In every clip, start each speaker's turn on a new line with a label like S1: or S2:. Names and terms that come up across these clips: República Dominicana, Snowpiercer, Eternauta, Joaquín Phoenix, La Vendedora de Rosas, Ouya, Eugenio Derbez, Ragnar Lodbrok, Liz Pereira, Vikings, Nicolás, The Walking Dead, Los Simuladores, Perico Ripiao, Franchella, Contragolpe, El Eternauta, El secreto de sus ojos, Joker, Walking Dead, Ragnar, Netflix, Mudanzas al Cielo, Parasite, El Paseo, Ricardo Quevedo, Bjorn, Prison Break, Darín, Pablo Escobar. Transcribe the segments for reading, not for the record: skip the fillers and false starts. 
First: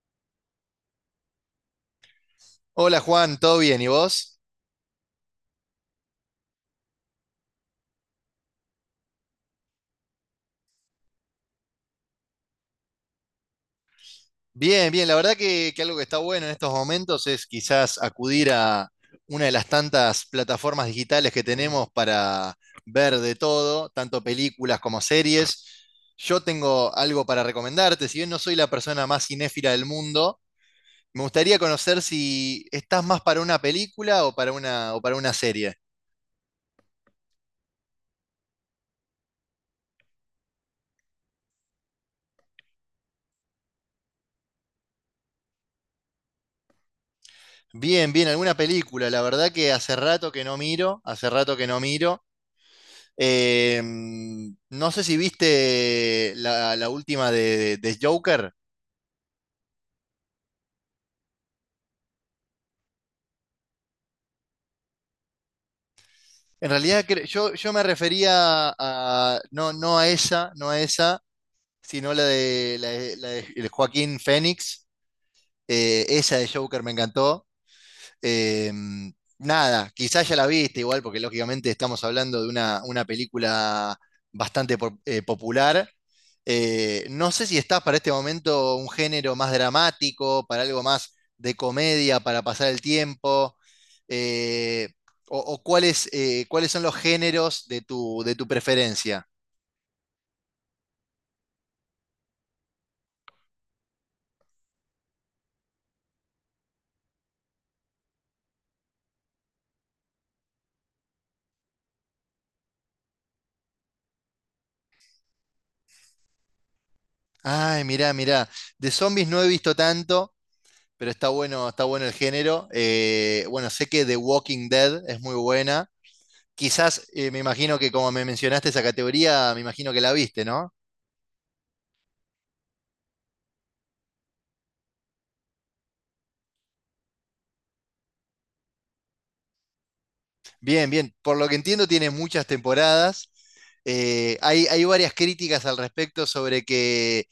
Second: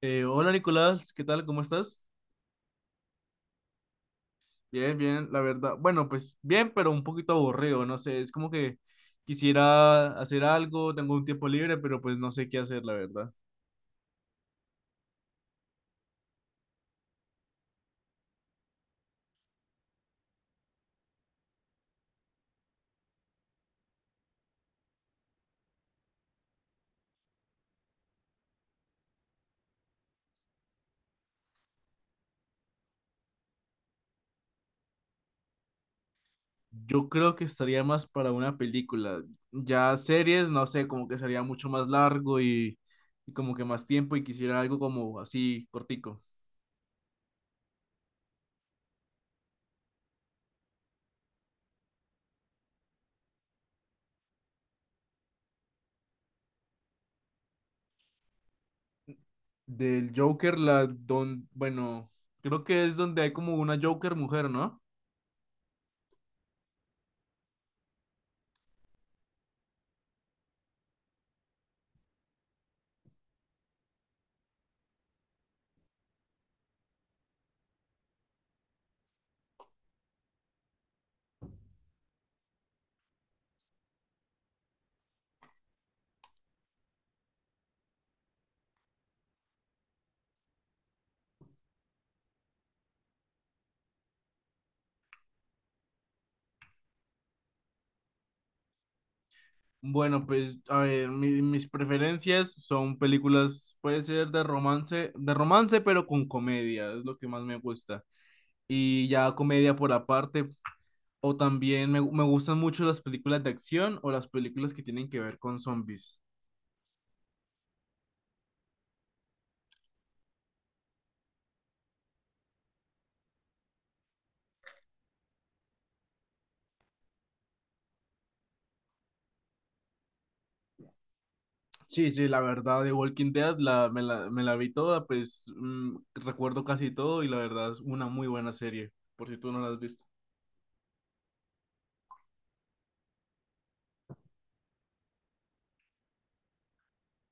S1: Hola, Nicolás, ¿qué tal? ¿Cómo estás?
S2: Hola Juan, ¿todo bien? ¿Y vos?
S1: Bien, bien, la verdad. Bueno, pues bien, pero un poquito aburrido, no sé, es como que quisiera hacer algo, tengo un tiempo libre, pero pues no sé qué hacer, la verdad.
S2: Bien, bien. La verdad que algo que está bueno en estos momentos es quizás acudir a una de las tantas plataformas digitales que tenemos para ver de todo, tanto películas como series. Yo tengo algo para recomendarte, si bien no soy la persona más cinéfila del mundo, me gustaría conocer si estás más para una película o para una serie.
S1: Yo creo que estaría más para una película. Ya series, no sé, como que sería mucho más largo y como que más tiempo y quisiera algo como así cortico.
S2: Bien, bien, alguna película. La verdad que hace rato que no miro, hace rato que no miro. Eh, no sé si viste la última de Joker.
S1: Del Joker, la don, bueno, creo que es donde hay como una Joker mujer, ¿no?
S2: En realidad yo me refería a, no, no a esa, no a esa, sino la de, la de Joaquín Phoenix. Esa de Joker me encantó. Eh, Nada, quizás ya la viste igual, porque lógicamente estamos hablando de una película bastante popular. No sé si estás para este momento un género más dramático, para algo más de comedia, para pasar el tiempo, eh, o cuáles, cuáles son los géneros de tu preferencia.
S1: Bueno, pues, a ver, mis preferencias son películas, puede ser de romance, pero con comedia, es lo que más me gusta. Y ya comedia por aparte, o también me gustan mucho las películas de acción o las películas que tienen que ver con zombies.
S2: Ay, mirá, mirá, de zombies no he visto tanto, pero está bueno el género. Bueno, sé que The Walking Dead es muy buena. Quizás me imagino que como me mencionaste esa categoría, me imagino que la viste, ¿no?
S1: Sí, sí, la verdad, de Walking Dead me la vi toda, pues mm, recuerdo casi todo y la verdad es una muy buena serie, por si tú no la has visto.
S2: Bien, bien. Por lo que entiendo, tiene muchas temporadas. Hay, hay varias críticas al respecto sobre que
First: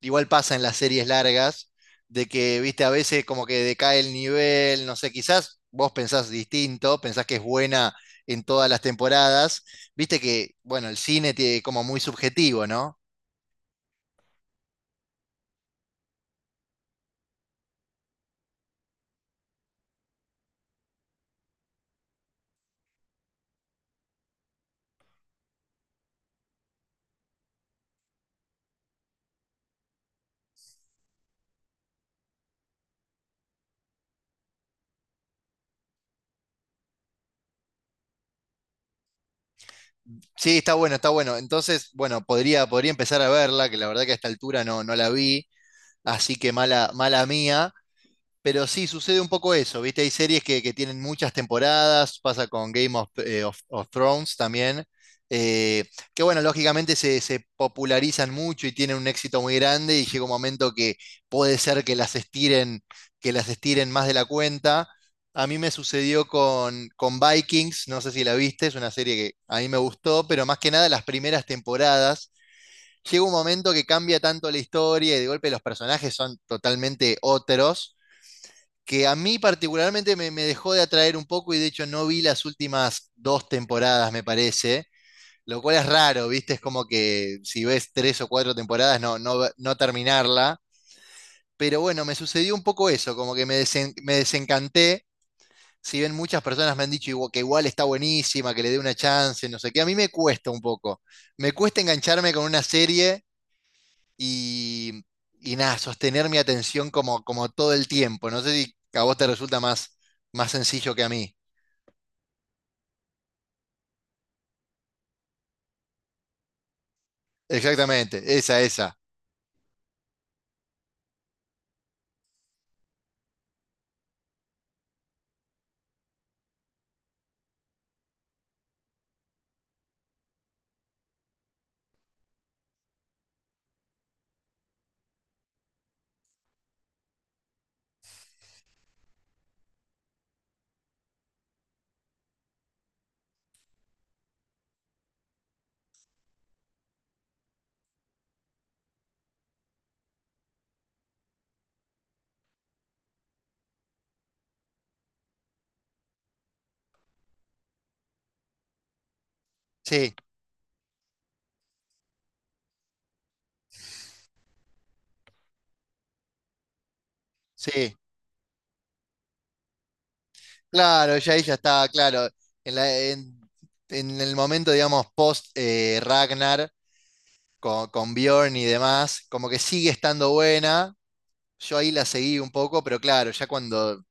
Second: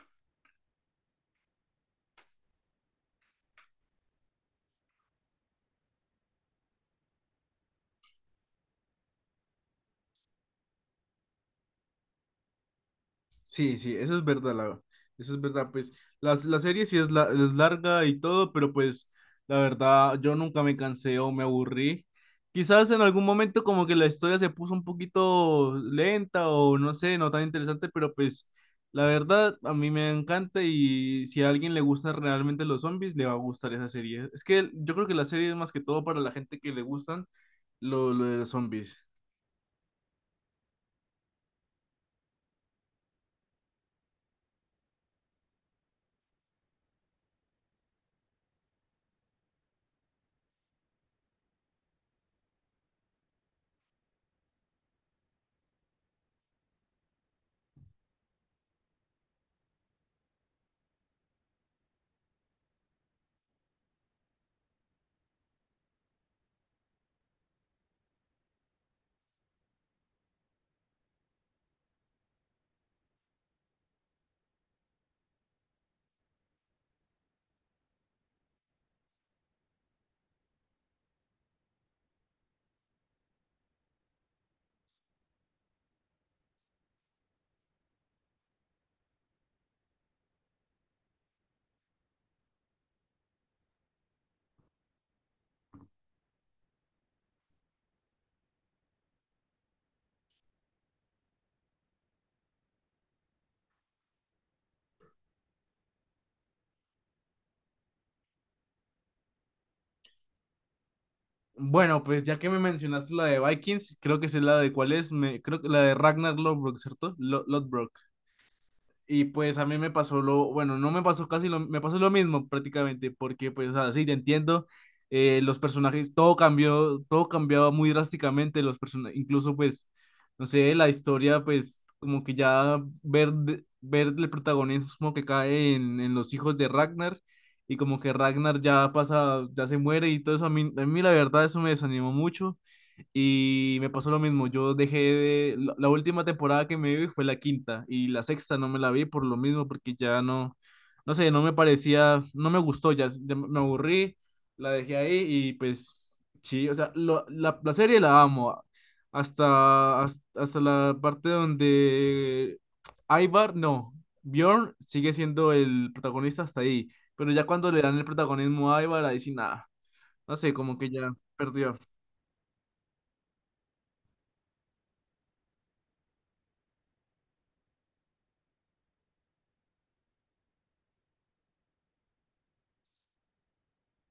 S2: igual pasa en las series largas, de que, viste, a veces como que decae el nivel, no sé, quizás vos pensás distinto, pensás que es buena en todas las temporadas, viste que, bueno, el cine tiene como muy subjetivo, ¿no?
S1: Sí, sí, eso es verdad, la, eso es verdad, pues serie sí es, la, es larga y todo, pero pues la verdad yo nunca me cansé o me aburrí. Quizás en algún momento como que la historia se puso un poquito lenta o no sé, no tan interesante, pero pues la verdad a mí me encanta y si a alguien le gustan realmente los zombies, le va a gustar esa serie. Es que yo creo que la serie es más que todo para la gente que le gustan lo de los zombies.
S2: Sí, está bueno, está bueno. Entonces, bueno, podría, podría empezar a verla, que la verdad que a esta altura no, no la vi. Así que mala, mala mía. Pero sí, sucede un poco eso, ¿viste? Hay series que tienen muchas temporadas, pasa con Game of, of Thrones también, eh, que bueno, lógicamente se, se popularizan mucho y tienen un éxito muy grande y llega un momento que puede ser que las estiren más de la cuenta. A mí me sucedió con Vikings, no sé si la viste, es una serie que a mí me gustó, pero más que nada las primeras temporadas llega un momento que cambia tanto la historia y de golpe los personajes son totalmente otros, que a mí particularmente me, me dejó de atraer un poco y de hecho no vi las últimas dos temporadas, me parece, lo cual es raro, ¿viste? Es como que si ves tres o cuatro temporadas no, no, no terminarla. Pero bueno, me sucedió un poco eso, como que me desencanté. Si bien muchas personas me han dicho que igual está buenísima, que le dé una chance, no sé qué, a mí me cuesta un poco. Me cuesta engancharme con una serie y, y nada, sostener mi atención como, como todo el tiempo. No sé si a vos te resulta más, más sencillo que a mí.
S1: Bueno, pues ya que me mencionaste la de Vikings, creo que es la de cuál es, me, creo que la de Ragnar Lodbrok, ¿cierto? Lodbrok.
S2: Exactamente, esa, esa.
S1: Y pues a mí me pasó lo, bueno, no me pasó casi lo, me pasó lo mismo prácticamente, porque pues, o sea, sí, te entiendo, los personajes, todo cambió, todo cambiaba muy drásticamente, los personajes, incluso pues, no sé, la historia, pues, como que ya ver, ver el protagonismo que cae en los hijos de Ragnar, y como que Ragnar ya pasa, ya se muere y todo eso, a mí la verdad eso me desanimó mucho, y me pasó lo mismo, yo dejé de... la última temporada que me vi fue la quinta y la sexta no me la vi por lo mismo, porque ya no, no sé, no me parecía, no me gustó, ya, ya me aburrí, la dejé ahí y pues sí, o sea, la serie la amo,
S2: Sí,
S1: hasta la parte donde Ivar, no, Bjorn sigue siendo el protagonista hasta ahí, pero ya cuando le
S2: sí.
S1: dan el protagonismo a Ivar, ahí sí nada, no sé, como que ya
S2: Claro, ya ahí ya
S1: perdió.
S2: está, claro. En la- en, en el momento, digamos, post Ragnar con Bjorn y demás, como que sigue estando buena. Yo ahí la seguí un poco, pero claro, ya cuando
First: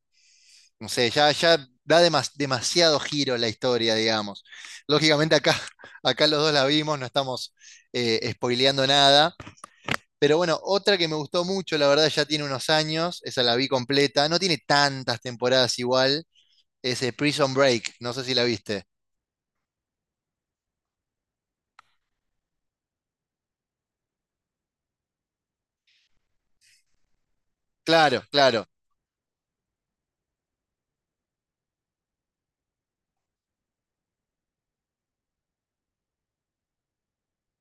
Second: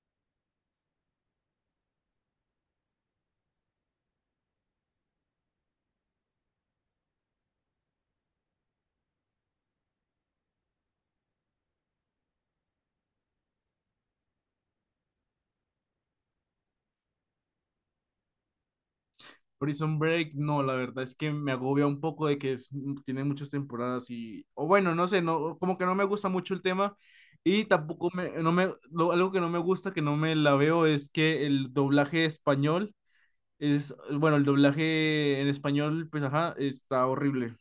S2: no sé, ya, ya da demasiado giro la historia, digamos. Lógicamente acá, acá los dos la vimos, no estamos spoileando nada. Pero bueno, otra que me gustó mucho, la verdad ya tiene unos años, esa la vi completa, no tiene tantas temporadas igual, es Prison Break, no sé si la viste.
S1: Prison Break, no, la verdad es que me agobia un poco de que mm, tiene muchas temporadas y, o bueno, no sé, no, como que no me gusta mucho el tema y tampoco
S2: Claro,
S1: no
S2: claro.
S1: algo que no me gusta, que no me la veo, es que el doblaje español es, bueno, el doblaje en español, pues ajá, está horrible,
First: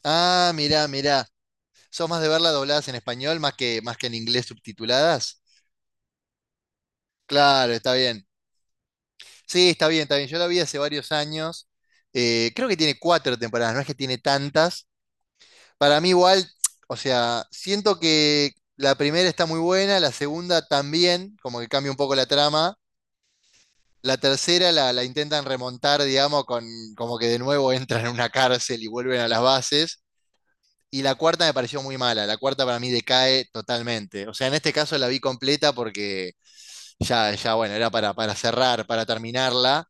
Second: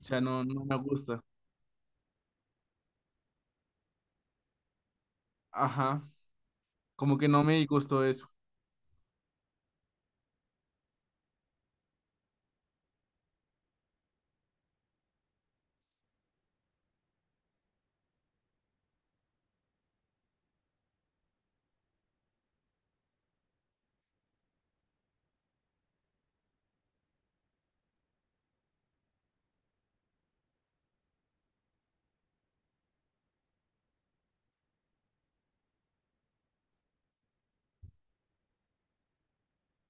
S1: o sea, no,
S2: Ah,
S1: no me
S2: mirá,
S1: gusta,
S2: mirá. ¿Sos más de verla dobladas en español más que en inglés subtituladas?
S1: ajá, como que no me
S2: Claro, está
S1: gustó
S2: bien.
S1: eso.
S2: Sí, está bien, está bien. Yo la vi hace varios años. Creo que tiene cuatro temporadas, no es que tiene tantas. Para mí igual, o sea, siento que la primera está muy buena, la segunda también, como que cambia un poco la trama. La tercera la intentan remontar, digamos, con como que de nuevo entran en una cárcel y vuelven a las bases. Y la cuarta me pareció muy mala, la cuarta para mí decae totalmente. O sea, en este caso la vi completa porque ya, ya bueno, era para cerrar, para terminarla.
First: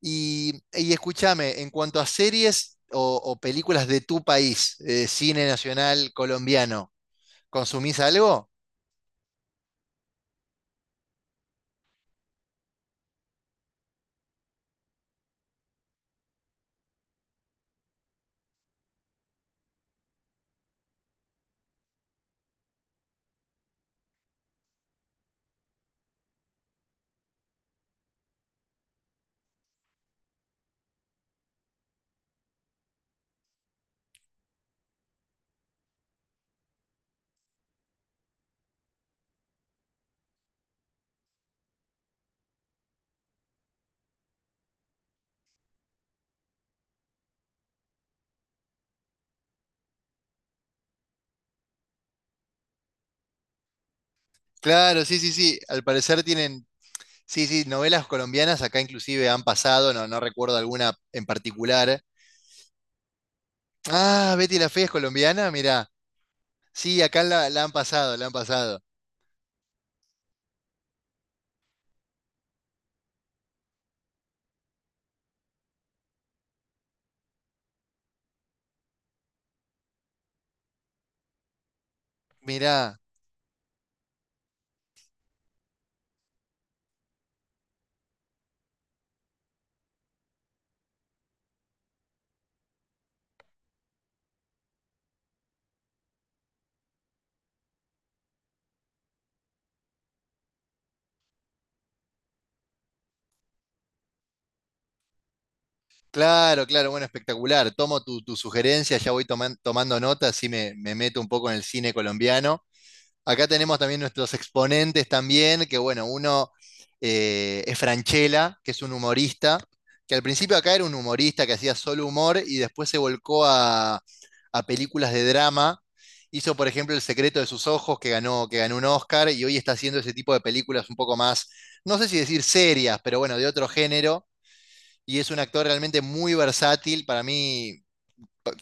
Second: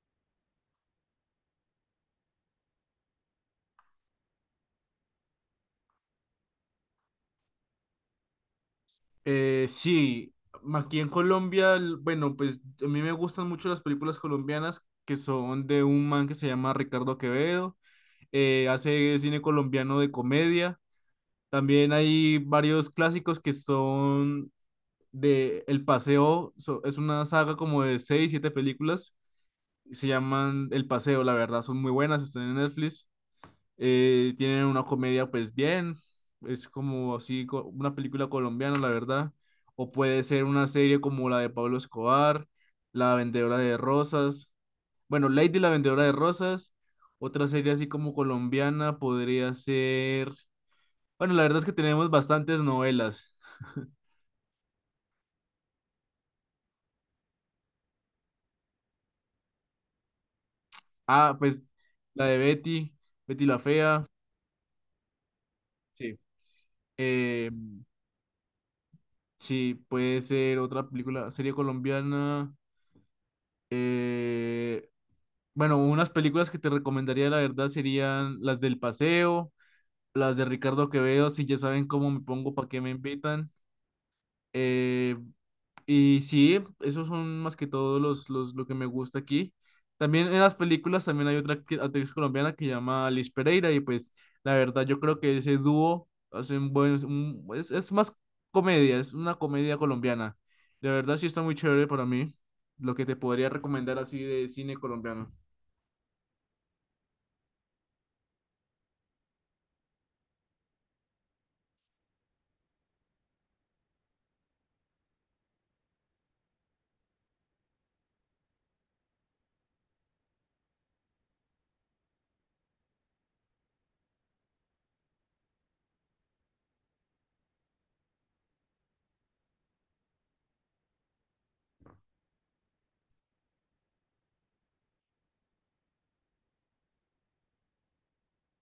S2: Y escúchame, en cuanto a series o películas de tu país, cine nacional colombiano, ¿consumís algo?
S1: Sí, aquí en Colombia, bueno, pues a mí me gustan mucho las películas colombianas que son de un man que se llama Ricardo Quevedo, hace cine colombiano de comedia. También hay varios clásicos que son de El Paseo, es una saga como de seis, siete películas, se llaman El Paseo, la verdad, son muy buenas, están en Netflix. Tienen una comedia, pues bien, es como así, una película colombiana, la verdad. O puede ser una serie como la de Pablo Escobar, La Vendedora de Rosas. Bueno, Lady la Vendedora de Rosas. Otra serie así como colombiana podría ser. Bueno, la verdad es que tenemos bastantes novelas.
S2: Claro, sí, sí, sí. Al parecer tienen, sí, sí, novelas colombianas acá inclusive han pasado, no, no recuerdo alguna en
S1: Ah, pues
S2: particular.
S1: la de Betty, Betty la Fea.
S2: Ah, Betty la Fea es colombiana, mirá.
S1: Sí.
S2: Sí, acá
S1: Eh,
S2: la han pasado, la han pasado.
S1: sí, puede ser otra película, serie colombiana. Eh, Bueno, unas películas que te recomendaría, la verdad, serían las del Paseo, las de Ricardo Quevedo, si ya saben cómo me pongo, para qué me
S2: Mirá,
S1: invitan. Eh, y sí, esos son más que todo lo que me gusta aquí. También en las películas también hay otra actriz colombiana que se llama Liz Pereira y pues la verdad yo creo que ese dúo hace un buen, es más comedia, es una comedia colombiana. La verdad sí está muy chévere para mí lo que te podría recomendar así de cine colombiano.
S2: claro, claro, bueno, espectacular. Tomo tu, tu sugerencia, ya voy tomando nota, así me, me meto un poco en el cine colombiano. Acá tenemos también nuestros exponentes también, que bueno, uno es Franchella, que es un humorista, que al principio acá era un humorista que hacía solo humor y después se volcó a películas de drama. Hizo, por ejemplo, El secreto de sus ojos, que ganó un Oscar, y hoy está haciendo ese tipo de películas un poco más, no sé si decir serias, pero bueno, de otro género. Y es un actor realmente muy versátil. Para mí,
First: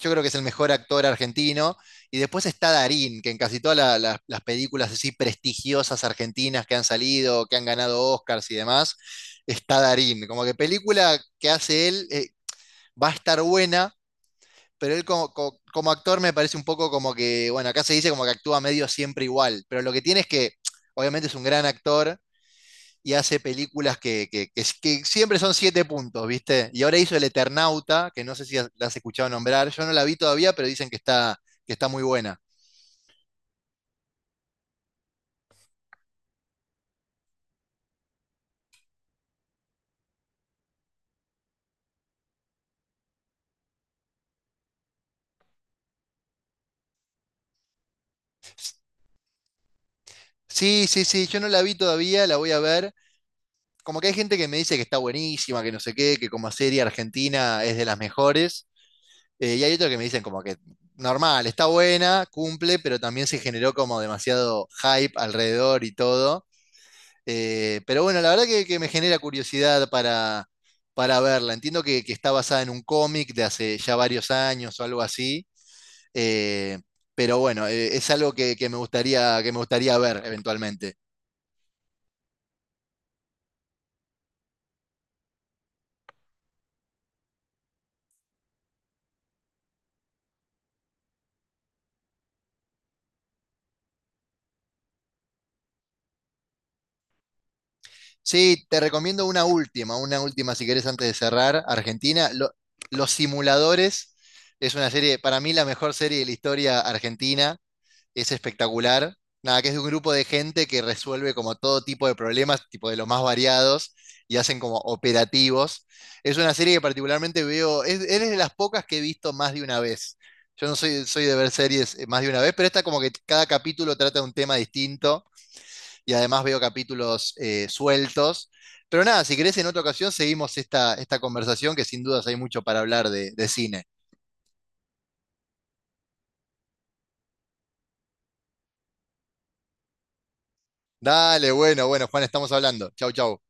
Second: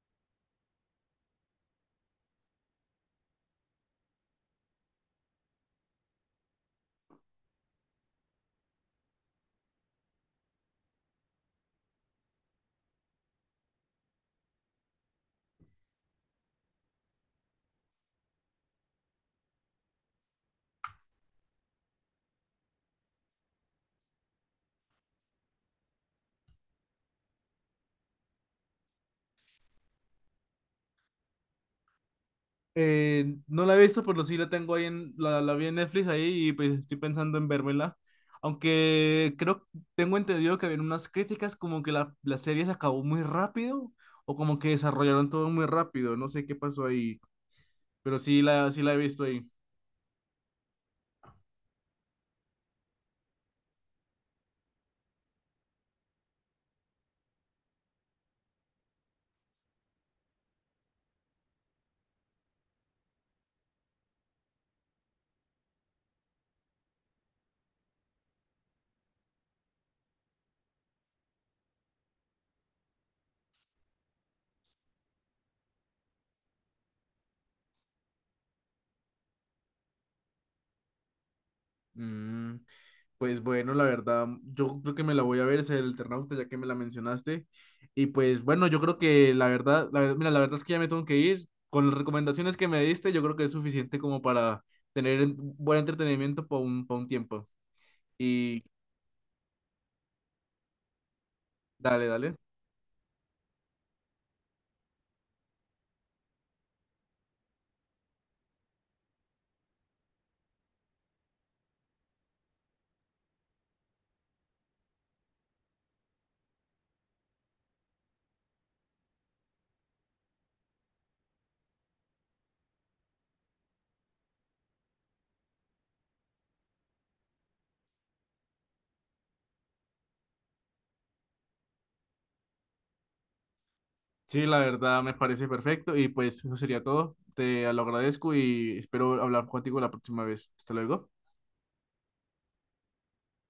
S2: yo creo que es el mejor actor argentino. Y después está Darín, que en casi todas las películas así prestigiosas argentinas que han salido, que han ganado Oscars y demás, está Darín. Como que película que hace él va a estar buena, pero él como, como actor me parece un poco como que, bueno, acá se dice como que actúa medio siempre igual, pero lo que tiene es que obviamente es un gran actor y hace películas que, que siempre son siete puntos, ¿viste? Y ahora hizo El Eternauta, que no sé si la has escuchado nombrar, yo no la vi todavía, pero dicen que está muy buena.
S1: No la he visto, pero sí la tengo ahí en, la vi en Netflix ahí y pues estoy pensando en vérmela. Aunque creo, tengo entendido que había unas críticas como que la serie se acabó muy rápido o como que desarrollaron todo muy rápido, no sé qué pasó ahí, pero sí sí la he visto ahí.
S2: Sí, sí, sí, yo no la vi todavía, la voy a ver. Como que hay gente que me dice que está buenísima, que no sé qué, que como serie argentina es de las mejores, y hay otros que me dicen como que normal, está buena, cumple, pero también se generó como demasiado hype alrededor y todo. Pero bueno, la verdad que me genera curiosidad para verla. Entiendo que está basada en un cómic de hace ya varios años o algo así. eh, pero bueno, es algo que me gustaría ver eventualmente.
S1: Mm. Pues bueno, la verdad, yo creo que me la voy a ver, es el Eternauta, ya que me la mencionaste. Y pues bueno, yo creo que la verdad, mira, la verdad es que ya me tengo que ir. Con las recomendaciones que me diste, yo creo que es suficiente como para tener buen entretenimiento por un, pa' un tiempo. Y
S2: Sí, te recomiendo una última si querés antes de cerrar.
S1: dale,
S2: Argentina,
S1: dale.
S2: Los Simuladores es una serie, para mí la mejor serie de la historia argentina. Es espectacular. Nada, que es de un grupo de gente que resuelve como todo tipo de problemas, tipo de los más variados, y hacen como operativos. Es una serie que particularmente veo, es de las pocas que he visto más de una vez. Yo no soy, soy de ver series más de una vez, pero esta como que cada capítulo trata de un tema distinto y además veo capítulos sueltos. Pero nada, si querés en otra ocasión seguimos esta, esta conversación que sin dudas hay mucho para hablar de cine.
S1: Sí, la verdad me parece perfecto. Y pues eso sería todo. Te lo agradezco y espero hablar contigo la próxima vez. Hasta luego.
S2: Dale, bueno, bueno, Juan, estamos hablando. Chau, chau.